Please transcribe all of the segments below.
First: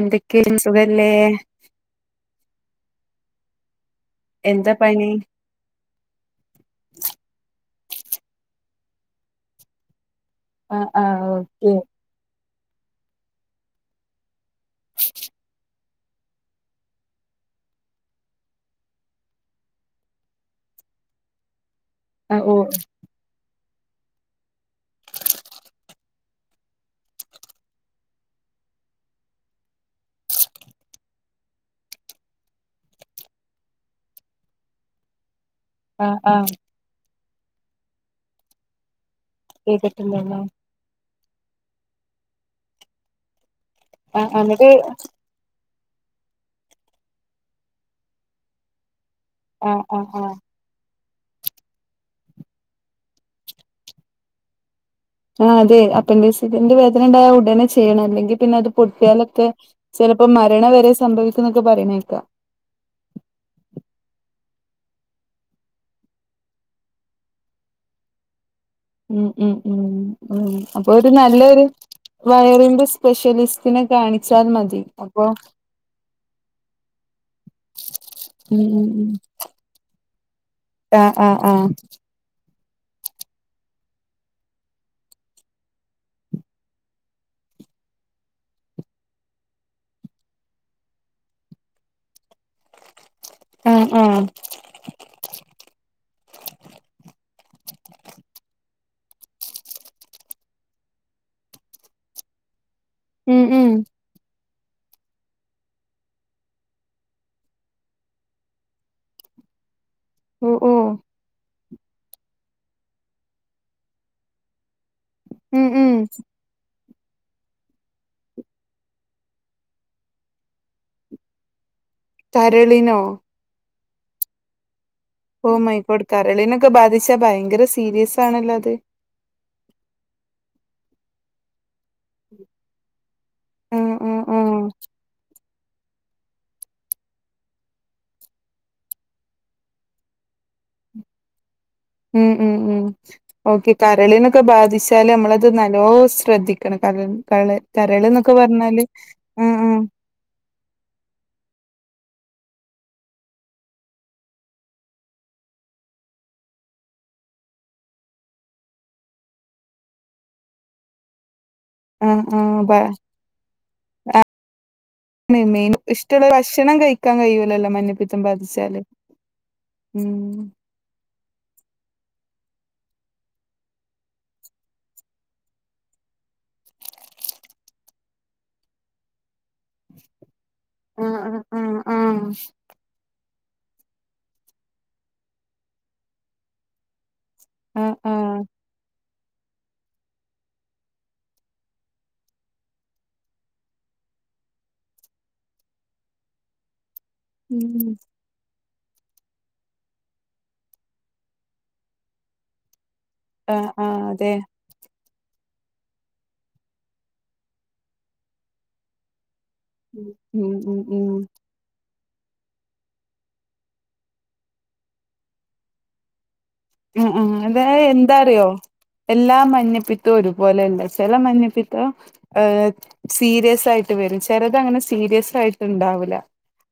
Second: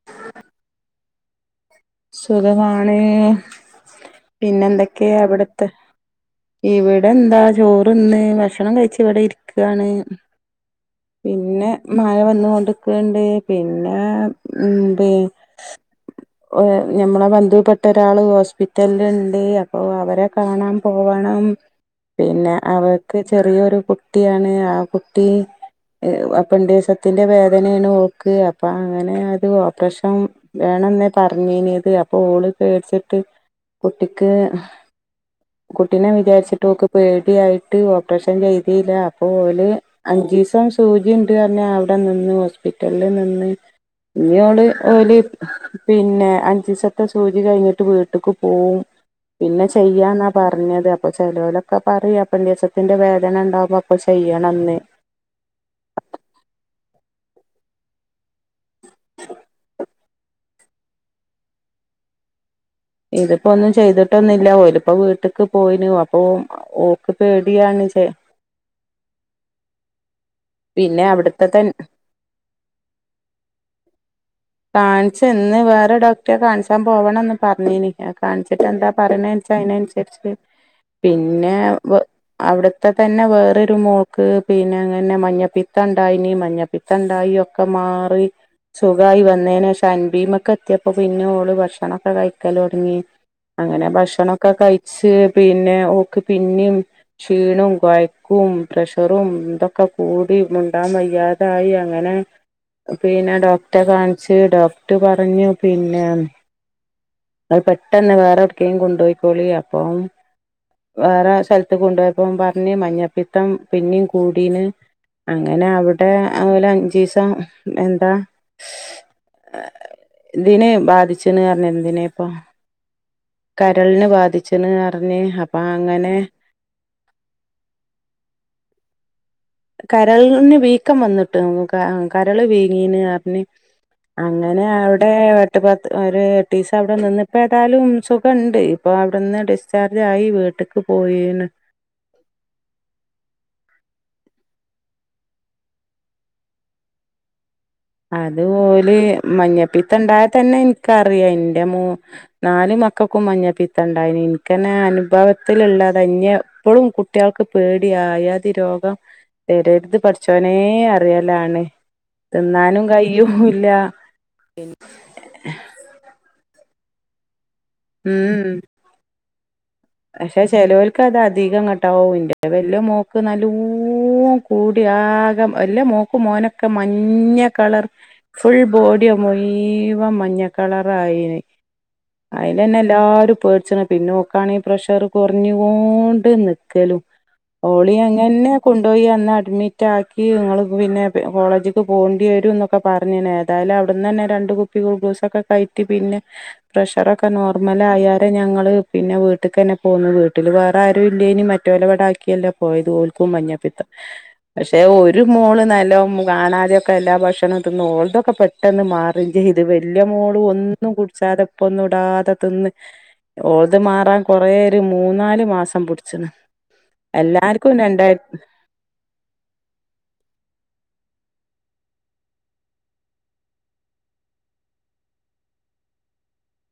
എന്തൊക്കെയ സുഖല്ലേ സുഖമാണ് പിന്നെ എന്താ പണി എന്തൊക്കെയാ അവിടുത്തെ ഇവിടെ എന്താ ചോറുന്ന് ഭക്ഷണം കഴിച്ച് ഇവിടെ ഇരിക്കുവാണ് ആഹ് ആഹ് പിന്നെ ഓക്കെ മഴ വന്നൊണ്ട്ക്കണണ്ട് പിന്നെ മ്മ് പി ഞമ്മളെ ബന്ധുപ്പെട്ട ഒരാള് ഹോസ്പിറ്റലിൽ ഇണ്ട് അപ്പൊ അവരെ കാണാൻ പോ പോവണം ആഹ് ഓ പിന്നെ അവൾക്ക് ചെറിയൊരു കുട്ടിയാണ് ആ കുട്ടി അപ്പെണ്ടിസത്തിന്റെ വേദനയാണ് ഓക്ക് അപ്പൊ അങ്ങനെ അത് ഓപ്പറേഷൻ വേണെന്നേ പറഞ്ഞേനിയത് അപ്പൊ ഓള് പേടിച്ചിട്ട് കുട്ടിക്ക് കുട്ടീനെ ആഹ് ആഹ് വിചാരിച്ചിട്ട് ഓക്ക് പേടിയായിട്ട് ഓപ്പറേഷൻ ചെയ്തില അപ്പോല് അഞ്ചു കേട്ടിട്ടുണ്ടല്ലോ ദിവസം സൂചി ഇണ്ട് പറഞ്ഞു അവിടെ നിന്ന് ഹോസ്പിറ്റലിൽ നിന്ന് ആഹ് പിന്നഓള് എന്നിട്ട് ഓല് പിന്നെ അഞ്ചിസത്തെ സൂചി കഴിഞ്ഞിട്ട് വീട്ടക്ക് പോവും പിന്നെ ആഹ് ആഹ് ചെയ്യാന്ന ആഹ് പറഞ്ഞത് അപ്പൊ ചെലോലൊക്കെ പറയ അപ്പണ്ടീസത്തിന്റെ വേദന ഉണ്ടാവുമ്പോ അപ്പൊ ചെയ്യണംന്ന് ആ അതെ അപ്പെൻഡിസിന്റെ വേദന ഉണ്ടായാൽ ഉടനെ ചെയ്യണം അല്ലെങ്കിൽ പിന്നെ അത് പൊട്ടിയാലൊക്കെ ചെലപ്പോ മരണം വരെ സംഭവിക്കും എന്നൊക്കെ പറയണേക്കാം ഇതിപ്പോ ഒന്നും ചെയ്തിട്ടൊന്നില്ല ഓലിപ്പോ വീട്ടക്ക് പോയിനു അപ്പൊ ഓക്ക് പേടിയാണ് ചെ ഉ ഉ ഉ ഉ അപ്പൊ പിന്നെ ഒരു അവിടുത്തെ തൻ നല്ലൊരു വയറിന്റെ സ്പെഷ്യലിസ് പിന്നെകാണിച്ചാർന്നോ കാണിച്ച് ഇന്ന് വേറെ ഡോക്ടറെ കാണിച്ചാൻ പോവണംന്ന് പറഞ്ഞീനി ന്നെ കാണിച്ചിട്ട് ഉം ഉം എന്താ ഉം പറയണെച്ചാ അതിനനുസരിച്ച് ആഹ് ആഹ് പിന്നെ ആഹ് വെ അവിടത്തെ തന്നെ വേറൊരു മോക്ക് പിന്നെ അങ്ങനെ മഞ്ഞപ്പിത്തണ്ടായിനിം മഞ്ഞപ്പിത്ത ണ്ടായി ഒക്കെ മാറി സുഖായി വന്നേന് ശേഷം അൻഭീമക്കെത്തിയപ്പോ പിന്നെ ഓള് ഭക്ഷണൊക്കെ കയിക്കല് തൊടങ്ങി അങ്ങനെ ആഹ് ആഹ് ഭക്ഷണൊക്കെ കയിച്ച് പിന്നെ ഓക്ക് പിന്നിം ക്ഷീണും കൊയക്കും പ്രഷറും ഇതൊക്കെ കൂടി മുണ്ടാം വയ്യാ തായി അങ്ങനെ പിന്നെ ഉം ഡോക് ഉം കാൺച്ച് ഡോക്ർ പറഞ്ഞു പിന്നേ അത് പെട്ടെന്ന് വേറെവ്ട്ക്കെലും കൊണ്ടൊയിക്കോളി അപ്പം ഓ ഓ വേറെ സെൽത്ത് കൊണ്ടു പോയപ്പോ പറഞ്ഞ് മഞ്ഞപ്പിത്തം പിന്നിം കൂടീണ് - ഉം ഉം അങ്ങനവിടെ ഓലഞ്ചീസം എന്താ ഇതിന് ബാധിച്ച്ണ് പറഞ്ഞു എന്തിന് കരളിനോ കരൾനെ ബാധിച്ച്ണ് അറഞ്ഞ് അപ്പ അങ്ങനെ ഒക്കെ ബാധിച്ചാ ഭയങ്കര സീരിയസാണല്ലോ അത്. കരൾന് വീക്കം വന്നിട്ട് ക കരള് വീങ്ങീണർ ന് ഉം ഉം ഉം അങ്ങനവിടേ എട്ട് പത്ത് ഒരു എട്ടീസം അവിടെ നിന്ന് ഇപ്പ ഏതായാലും സുഖണ്ട് ഇപ്പ അവ്ട്ന്ന് ഡിസ്ചാർജായി വീട്ട്ക്ക് പോയീണ് ഉം ഉം ഉം ഓക്കെ കരളിനൊക്ക ബാധിച്ചാല് നമ്മളത് നല്ലോ ശ്രദ്ധിക്കണം കരൾ കള കരള്ന്നൊക്കെ അത് പറഞ്ഞാല് ഓല് ആഹ് മഞ്ഞപ്പിത്തണ്ടായ തന്നെ ഇൻക്കറിയാം ഇന്റ മൂ നാല് മക്കക്കും മഞ്ഞപ്പിത്തണ്ടായിനി ഇനിക്കെന്നെ അനുഭവത്തിലുള്ളത ഇന്നെ ഇപ്പളും കുട്ട് ട്ടിയാൾക്ക് പേടിയാ ആയാതി രോഗം വരര്ത് പഠച്ചോനെ അറിയലാണ്. ആഹ് ആഹ് വ്വ നും കയൂല്ല ഇൻ നെയ് മീൻ ഇഷ്ടള്ള ഭക്ഷണം കഴിക്കാൻ കയിയൂല്ലല്ലോ മഞ്ഞ ഉം ഉം പക്ഷെ ചെലോൽ ക്കതധികങ്ങട്ടാവുംഇന്റെ വെല്ല്യെ മോക്ക് നല്ലോം കൂടി ആകെ വെല്ല മോക്ക് ക്കും മോനൊക്കെ മഞ്ഞ കളർ ഫുൾ ബോഡിയാ മുയ്‌വൻ മഞ്ഞക്ക ആഹ് കളറായിന് ആഹ് ആഹ് ആഹ് അയിനന്നെല്ലാരും പേടിച്ച്ണ് പിന്നോക്കാണേ പ്രഷറ് കൊർഞ്ഞുകോണ്ട് നിക്കലും ആഹ് ആഹ് ഓളിയന്നന്നേ കൊണ്ടോയിയന്നഡ്മി റ്റാക്കീ ഇങ്ങള് പിന്നെ കോളജിക്കി പോണ്ടി വരുന്നൊക്കെ പറഞ്ണ് ഏതായാലും അവിട്ന്നന്നെ രണ്ട് കു പ്പി ഗ്ലൂക്കോസൊക്കെ കയറ്റി പിന്നെ പ്രഷറൊക്കെ ഉം നോർമലായാ ഇന്നട്ട് ഞങ്ങള് പിന്നെ വീട്ട്ക്കെന്നെ പോന്നു വീട്ടില് വേറാരും ഇല്ലേനി മറ്റൊലിവടാക്കിയല്ലെ. പോയതോൽക്കും ആഹ് മഞ്ഞപ്പിത്തം. ആഹ് അതെ പക്ഷെ ഒരു മോള് നല്ലോം കാണാതെയൊക്കെല്ലാ ഭക്ഷണം തിന്ന് ഓൾതൊക്ക പെട്ട് ട്ടെന്ന് മാറി ചെയ്ത് വല്യ മോള് ഉം ഉം ഒന്നും ഉം കുടിച്ചാതപ്പന്നും കൂട്ടാതെ തിന്ന് ഓൾത് മാറാൻ കൊറേയൊരു മൂന്നാല് മാസം പിടിച്ച്ണ്. ഉം ഉം എല്ലാർക്കും അതായ് രണ്ടായി എന്താറിയോ എല്ലാ മഞ്ഞപ്പിത്തോം ഒരുപോലെല്ല ചെല മഞ്ഞപ്പിത്തോം ഏഹ് സീരിയസ് ആയിട്ട് വെരും ചെലതങ്ങന സീരിയസായിട്ട്ണ്ടാവൂല.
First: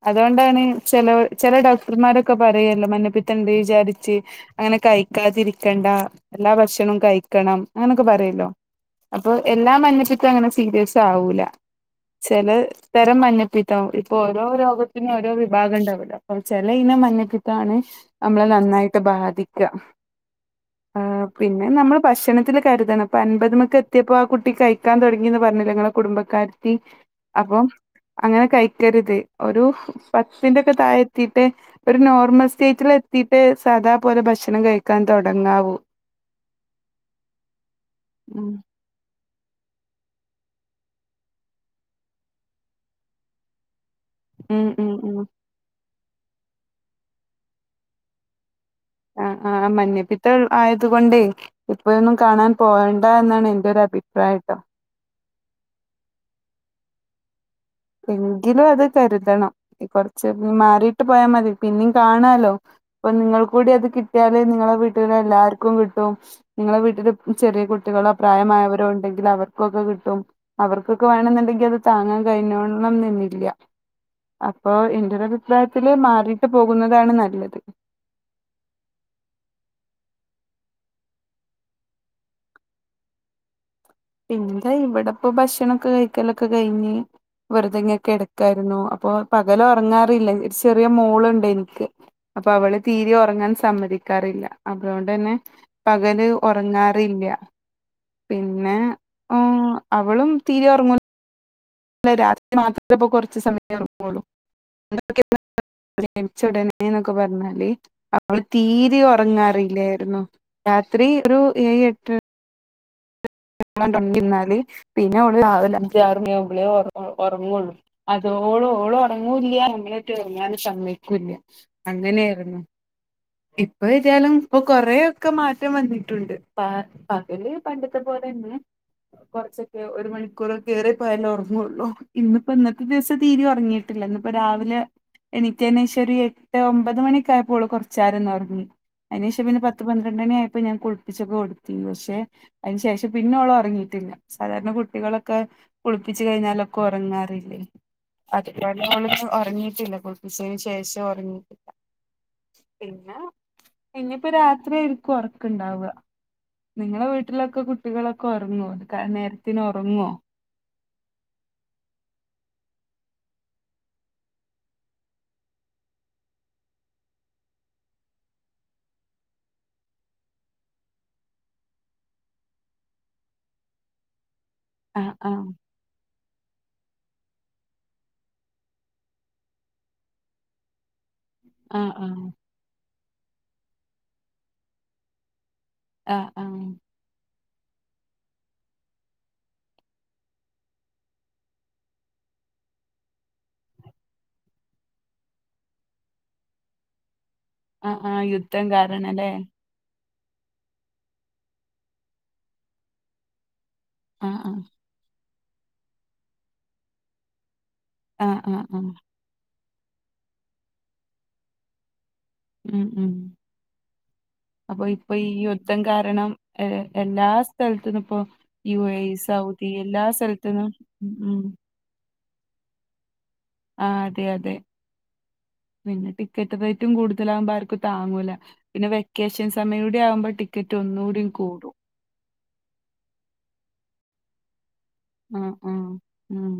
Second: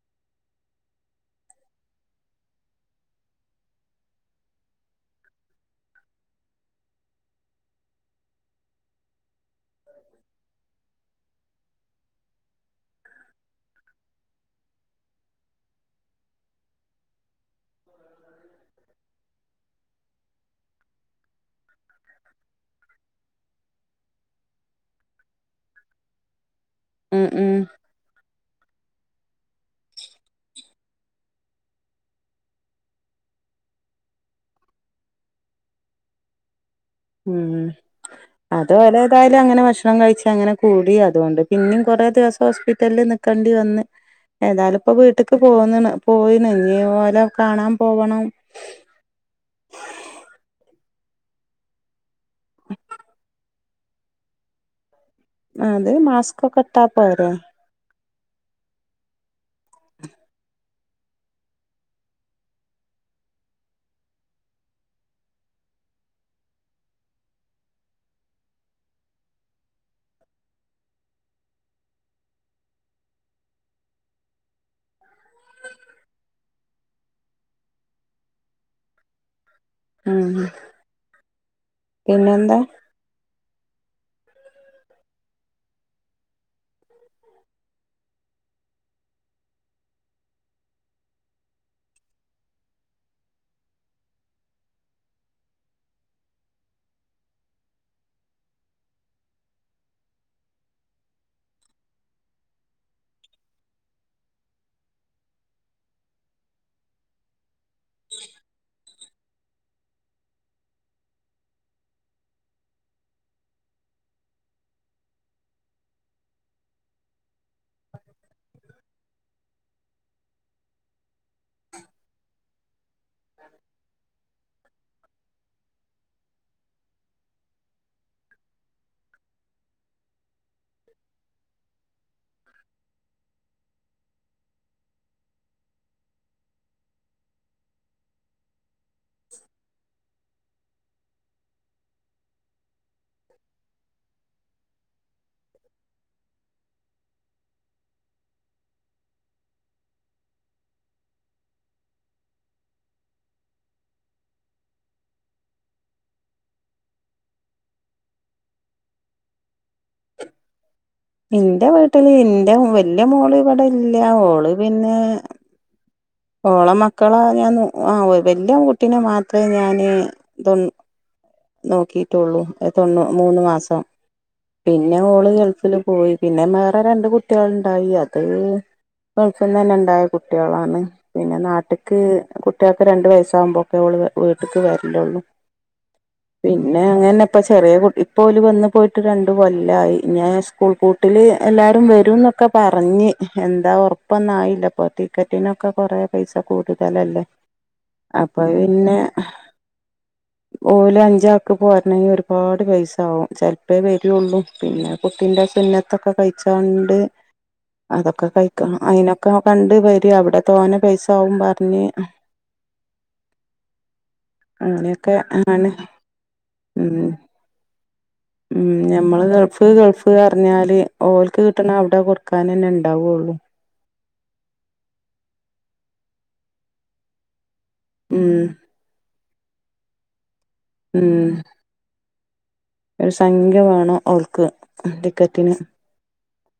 അതോണ്ടാണ് ചെലവ ചെല ഡോക്ടർമാരൊക്കെ പറയല്ലോ മഞ്ഞപ്പിത്തണ്ട് വിചാരിച്ച് അങ്ങനെ കയിക്കാതിരിക്കണ്ട എല്ലാ ഭക്ഷണോം കയിക്കണം അങ്ങനൊക്കാ പറയല്ലോ അപ്പൊ എല്ലാ മഞ്ഞപ്പിത്തോങ്ങന സീരിയസാവൂല ചെലത് ഇത്തരം മഞ്ഞപ്പിത്തം ഇപ്പൊ ഓരോ രോഗത്തിനും ഓരോ വിഭാഗെണ്ടാവൂല്ലൊ അപ്പൊ ചെല ഇനം മഞ്ഞപ്പിത്താണ്. നമ്മളെ നന്നായിട്ട് ബാധിക്ക ആ പിന്നെ നമ്മള് ഭക്ഷണത്തില് കരുതണം, ഇപ്പൻപതുമൊക്കെത്തിയപ്പോ ആ കുട്ടി കഴിക്കാൻ തുടങ്ങീന്ന് പറഞ്ഞ്. ഞങ്ങള കുടുംബക്കാരത്തി ഉം ഉം അപ്പോം അങ്ങന കഴിക്കരുത് ഒരു പത്തിന്റേക്ക താഴെത്തീട്ട് ഒരു നോർമൽ സ്റ്റേജിലെത്തീട്ട് സാധാപോലെ ഭക്ഷണം കഴിക്കാൻ തൊടങ്ങാവൂ. ഉം ഉം അത് [unintelligible] ലേതായാലും അങ്ങനെ ഭക്ഷണം കഴിച്ച് അങ്ങന കൂടി അതുകൊണ്ട് പിന്നേം കൊറേ ദിവസം ഹോസ്പിറ്റലിൽ നിക്ക് കണ്ട് വന്ന്. ഉം ഏതാലും ഉം ഇപ്പം ഉം വീട്ട്ക്ക് പോന്ന്ണ് പോയിണ് ഇഞ്ഞ് ഓലെ കാണാൻ പോവണം ആഹ് ആഹ് മഞ്ഞപ്പിത്തം ആയതു കൊണ്ടേ ഇപ്പോയൊന്നും കാണാൻ പോവണ്ട എന്നാണ് എൻ്റെ ഒരു അഭിപ്രായം ട്ടൊ അത് മാസ്ക്കൊക്കെ ഇട്ടാ പോരെ എങ്കിലും അത് കരുതണം കൊറച്ച് മാറിട്ട് പോയാ മതി പിന്നിം കാണാലോ അപ്പം നിങ്ങൾ കൂടി അത് കിട്ടിയാലേ നിങ്ങളെ വീട്ടിലെ എല്ലാർക്കും കിട്ടും നിങ്ങളെ വീട്ടിലെ ചെറിയ കുട്ടികളോ പ്രായമായവരോ ഉണ്ടെങ്കിൽ അവർക്കൊക്കെ കിട്ടും അവർക്കൊക്കെ വേണെന്നുണ്ടെങ്കി അത് താങ്ങാൻ കഴിഞ്ഞോളണം നിന്നില്ല അപ്പോ എന്റെ ഒരു അഭിപ്രായത്തില് മാറിട്ട് പോകുന്നതാണ് നല്ലത് ഉം പിന്നെ എന്താ പിന്നെന്താ ഇവിടെപ്പം ഭക്ഷണൊക്കെ കഴിക്കലൊക്കെ കഴിഞ്ഞ് വെറുതെ ഇങ്ങനെ കെടക്കായിരുന്നു അപ്പൊ പകല ഒറങ്ങാറില്ല ഒരു ചെറിയ മോളുണ്ട് എനിക്ക് അപ്പം അവള് തീരീം ഒറങ്ങാൻ സമ്മതിക്കാറില്ല അതേണ്ടെന്നെ പകല് ഒറങ്ങാറില്ല പിന്നെ ഓ അവളും തീരേ ഉറങ്ങൂ അല്ല രാത്രി മാത്രേ പ്പം കൊറച്ച് സമയം ഒറങ്ങൊള്ളൂ [inaudible] നിച്ച ഉടനെന്നൊക്കെ പറഞ്ഞാല് അവള് തീരെ ഒറങ്ങാറല്ലായിരുന്നു രാത്രി ഒരു ഏഴ് എട്ട് ഓളാണ് ഒണ്ന്നിര്ന്നാല് പിന്നെ ഓള് രാവിലെ അഞ്ച് ആറ് മണി ആവുമ്പളേ ഒറണ്ടൊള്ളൂ അതോളം ഓള് ഒറങ്ങൂല്ല ഇന്നെറ്റെ ഒറങ്ങാനും സമ്മയ്ക്കൂല്ല അങ്ങനെയായിരുന്നു ഇപ്പം എത്യാലും ഇപ്പൊ കൊറേ ഒക്കെ മാറ്റം വന്നിട്ടുണ്ട് പ പകല് പണ്ടത്തെ പോലെ തന്നെ കൊറച്ചൊക്കെ ഒരു മണിക്കൂ ക്കൂറൊക്കേ ഏറ്റിപോയാലും ഒറങ്ങ്യൊള്ളു ഇന്നിപ്പം ഇന്നത്തെ ദിവസം തീരിം ഒറങ്ങീട്ടി ല്ല ഇന്നിപ്പം രാവിലെ എണീറ്റേന് ശേഷം ഒരു എട്ട് ഒമ്പത് മണി ഒക്കെ ആയപ്പോള് ഓള് കൊർ ച്ചേരം ഒന്ന് ഒറങ്ങി അയ്‌നേശം പിന്നെ പത്ത് പ ന്ത്രണ്ടണിയപ്പം ഞാൻ കുളിപ്പിച്ചൊക്കെ കൊടുത്തീനി പക്ഷെ അതിന് ശേഷം പിന്നോള് ഒറങ്ങിയിട്ടില്ല സാധാരണ കുട്ടികളൊക്കെ കുളിപ്പിച്ച് കഴിഞ്ഞാലൊക്കെ ഒറങ്ങാറില്ലേ അതിക നേരൊന്നും ഓളിന്ന് ഒറങ്ങിയിട്ടില്ല കുളപ്പിച്ചന് ശേഷം ഒറങ്ങിയിട്ടില്ല പിന്നെ ഇഞ്ഞ്പ്പം രാത്രി ആയിരിക്കും ഒറക്ക്ണ്ടാവ നിങ്ങളെ വീട്ടിലൊക്കെ കുട്ടികളൊക്കെ ഒറങ്ങോ അത് ക നേരത്തിന് ഒറങ്ങോ ഇന്റെ വീട്ടില് ഇന്റെ വല്യ മോള് ഇവടെ ഇല്ല ഒള് പിന്നേ ഓളെ മക്കളെ ഞാൻ നോ ആഹ് വല്യ പെങ്കുട്ടിനെ മാത്രേ ഞാന് തൊണ്ണു നോക്കീട്ടൊള്ളു തൊണ്ണൂ മൂന്ന് മാസം പിന്നെ ആഹ് ഓള് ആഹ് ഗൾഫിലും പോയി പിന്നെ വേറെ രണ്ട് കുട്ടേള്ണ്ടായി അത് ഗൾഫ്ന്നെന്നെ ഉണ്ടായ കുട്ടേളാണ് പിന്നെ നാ ആഹ് ട്ട്ക്ക് ആഹ് കുട്ട്യാക്ക് രണ്ട് വയസാകുമ്പൊക്കെ ഓള് വി വീട്ട്ക്ക് വര്ലൊള്ളൂ. ആഹ്. ആഹ് പിന്നെ അങ്ങൻന്നെ ഇപ്പം ചെറ്യേ കുട്ടി ഇപ്പോല് വന്ന് പോയിട്ട് രണ്ടു കൊല്ലായി ഇഞ്ഞ് സ്കൂൾ പൂ ട്ട്ല് എല്ലാരും വരുംന്നൊക്കെ പറഞ്ഞ് എന്താ ഒർപ്പൊന്നായില്ലപ്പം ടി ക്കറ്റിനൊക്കെ കൊറേ പൈസ കൂടുതലല്ലേ ആഹ് ആഹ് അപ്പഹ് യുദ്ധം പിന്നെ. കാരണല്ലേ ഓല് അഞ്ചാക്ക് പോര്ണെങ്കി ഒരുപാട് പൈസാവും ചെൽപ്പേ വരൊള്ളൂ ആഹ് ആഹ് പിന്നെ. കുട്ടിന്റെ സുന്നത്തൊക്കെ കയ്ച്ചാണ്ട് അതൊക്കെ ആഹ് ആഹ് കയ്ക്കണം ആഹ് അയ്നൊ ക്ക കണ്ട് വര്യാ അവ്ടെ തോനെ പൈസാവും പർഞ്ഞ്. ഉം ഉം അപ്പൊ അങ്ങനെയൊക്കെ ഇപ്പയി ആണ് യുദ്ധം കാരണം ഏഹ് ഉം എല്ല ല്ലാ സ്ഥൽത്തന്നുപ്പൊ. ഉം ഞമ്മള് ഗൾഫ് ഗൾഫ് സ്ഥലത്തുന്നും പർഞ്ഞാല് ഉം ഉം ഓൽക്ക് കിട്ട്ണ അവുടെ കൊട് ക്കാനെന്നെ ഇണ്ടാവൊള്ളു. ആഹ് അതെ അതെ പിന്നെ ടിക്കറ്റ് റൈറ്റും കൂടുതലാവുമ്പം ആർക്കും താങ്ങൂല. ഉം പിന്നെ വെക്കേഷൻ സമയൂടി ആവുമ്പം ടിക്കറ്റ് ഉം ഒന്നൂടിം കൂടും. ഒരു സംഖ്യ വാണം ഓൽക്ക് ആഹ് ടിക്കറ്റിന്. ആഹ് ഉം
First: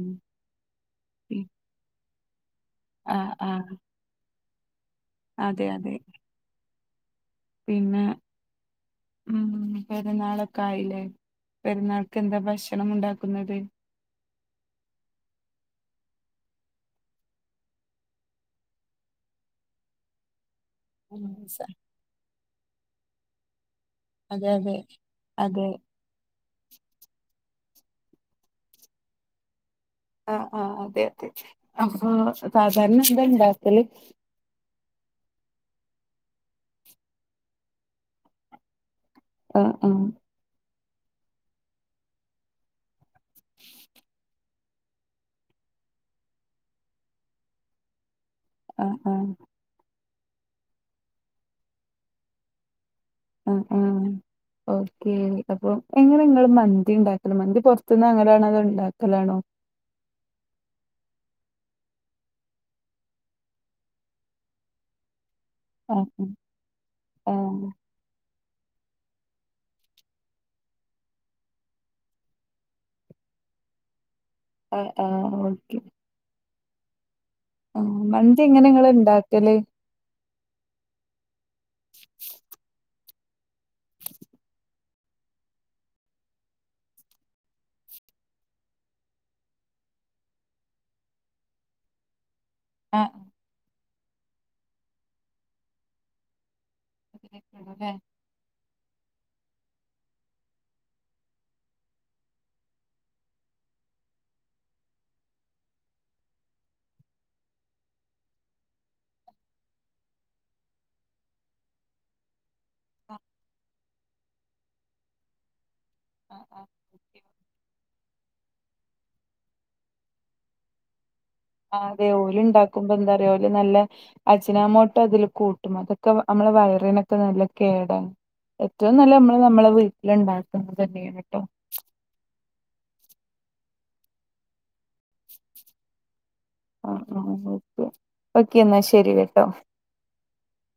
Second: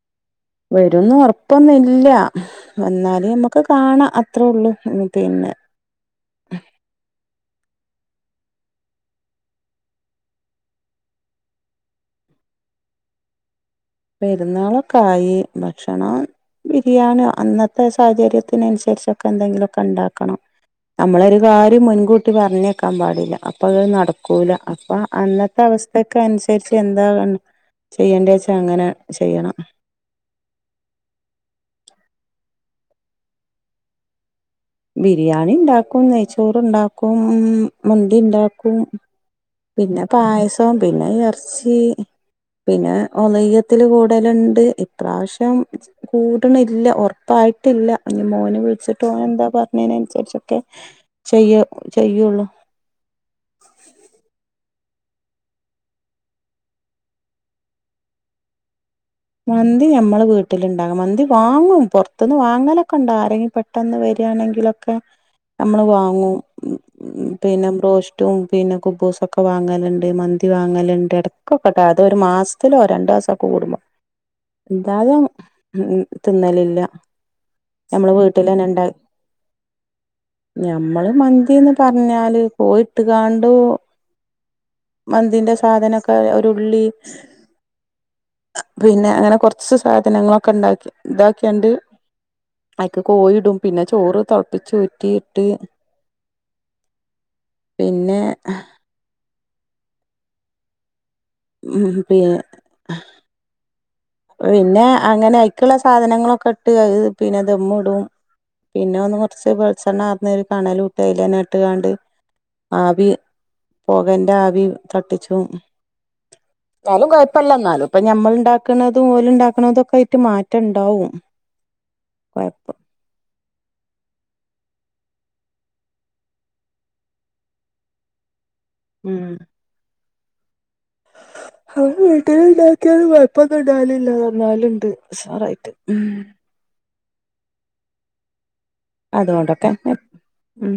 വരുംന്ന് ഒർപ്പൊന്നുല്ല വന്നാല് ആഹ് നമ്മക്ക് ആഹ് കാണാം അത്രൊള്ളൂ ഉം. അതെ അതെ. പിന്നെ. ഉം പെരുന്നാളൊക്കായിലേ പെരുന്നാൾക്ക് എന്താ ഭക്ഷണമുണ്ടാക്കുന്നത്. പെരുന്നാളൊക്കായി ഭക്ഷണം. ബിരിയാണ്യോ അന്നത്തെ സാഹചര്യത്തിനൻസര്ച്ചൊക്കെ എന്തെങ്കിലൊക്കെണ്ടാക്കണം. ഉം നമ്മളൊരു സ- കാര്യം മുൻകൂട്ടി പർഞ്ഞക്കാം പാടില്ല അപ്പൊത് നടക് അതെ ക്കൂല അതെ അപ്പൊ അന്നത്തെ അതെ അവസ്ഥക്കൻസര്ച്ച് എന്താവെ ചെയ്യണ്ടേച്ചാ അങ്ങനെ. ചെയ്യണം. ആഹ് ആഹ് അതെ അതെ അപ്പൊ സാധാരണ എന്തണ്ടാക്കല്. ബിരിയാണിണ്ടാക്കും നെയ്ച്ചോറ്ണ്ടാക്കും മന്തിണ്ടാക്കും. ആ ആ പിന്നെ പായസം പിന്നെ എർച്ചി. പിന്നെ ഒള്ഹ്യ്യത്തില് കൂടല്ണ്ട് ഇപ്രാവശ്യം. കൂട്ണില്ല ഒർപ്പായ്ട്ടില്ല. ഞി മോന് ആ വിൾച്ച്ട്ട് ആ ഓനെന്താ പർഞ്ഞീനൻസര്ച്ചൊക്കെ ചെയ്യൊ ചെയ്യൊള്ളു. ആഹ് ആഹ് ഓഹ്. ക്കെ അപ്പൊ എങ്ങനെങ്ങള് മന്തിണ്ടാക്കല് മന്തി പൊർത്ത്ന്നാങ്ങലാണോ അതൊ ഇണ്ടാക്കലാണോ. മന്തി ഞമ്മള് വീട്ടില്ണ്ടാകും മന്തി വാങ്ങും പൊർത്ത്ന്ന് വാങ്ങലൊക്കെണ്ട് ആരെങ്കി പെ ട്ടെന്ന് വരാണെങ്കിലൊക്കെ. നമ്മള് ആ വാങ്ങും ആ പിന്നെ ബ്രോഷ് റ്റും പിന്നെ കുബൂസൊക്കെ വാങ്ങല്ണ്ട് മന്തി വാങ്ങല്ണ്ട് എട്ക്കൊക്കെട്ടാ അതൊരു മാസ് ത്തിലൊ രണ്ടാസൊക്കെ കൂടുമ്പൊ. ആ ആ ഇന്താലും ഓക്കെ ഉം തിന്നലില്ല. ആഹ് ഞമ്മള് മന്തി വീട്ടിലന്നെ ഇണ്ടാ എങ്ങനെങ്ങള്ണ്ടാക്കല്. ഞമ്മള് മന്തീന്ന് പർഞ്ഞാല് കോയിട്ട്കാണ്ടൂ മന്തിന്റെ സാധനൊക്കെ ഒരുള്ളി. പിന്നെ അങ്ങനെ കൊർച്ച് സാധനങ്ങളൊക്കെണ്ടാക്കി ഇതാക്ക്യാണ്ട് ആ അയ്ക്ക് ആ കോയിടും. പിന്നെ ചോറ് തൾപ്പിച്ചൂറ്റിയിട്ട് അതിലേക്ക് ഇടും അല്ലേ? പിന്നെ. ഹാ. ഉം പ്യേ പിന്നെ അങ്ങനെ അയ്ക്ക്ള്ള സാധനങ്ങളൊക്കെട്ട് അഹ് പിന്നെ ദമ്മ്ടും. പിന്നെ ഒന്ന് കൊർച്ച് വെൾച്ചെണ്ണർന്ന് ഒരു കണലൂട്ടാ അയ്ലന്നട്ട്കാണ്ട്. ആവി ആ പൊകന്റാവി തട്ടിച്ചും ആ ആ, ന്നാലും കൊഴ്പ്പല്ല ന്നാലുംപ്പ ഞമ്മള്ണ്ടാക്ക ക്ക്ണതും ഓല്ണ്ടാക്ക്ണതൊക്കായ്ട്ട് മാറ്റം ണ്ടാവും. ആഹ് അതെ ഓല്ണ്ടാക്കുമ്പന്താറ്യൊ ഓല് നല്ല. അജിനാമോട്ടോ അതില് കൂട്ടും അതൊക്കെ അമ്മളെ വയറിനൊക്കെ നല്ല കേടാണ്. ഏറ്റവും നല്ലത് ഉം മ്മള് നമ്മളെ വീട്ടില്ണ്ടാക്കുന്ന തന്നേണ് ട്ടോ. അവ വീട്ടില്ണ്ടാക്ക്യാല് കൊഴ്പ്പൊന്നും ണ്ടാവലില്ല നന്നാവല്ണ്ട് ഉസാറായിട്ട് ഉം. ആഹ് ആഹ്ഓക്കെ ഓക്കെന്നാ ശെ അതു കൊണ്ടക്കന്നെ. ഉം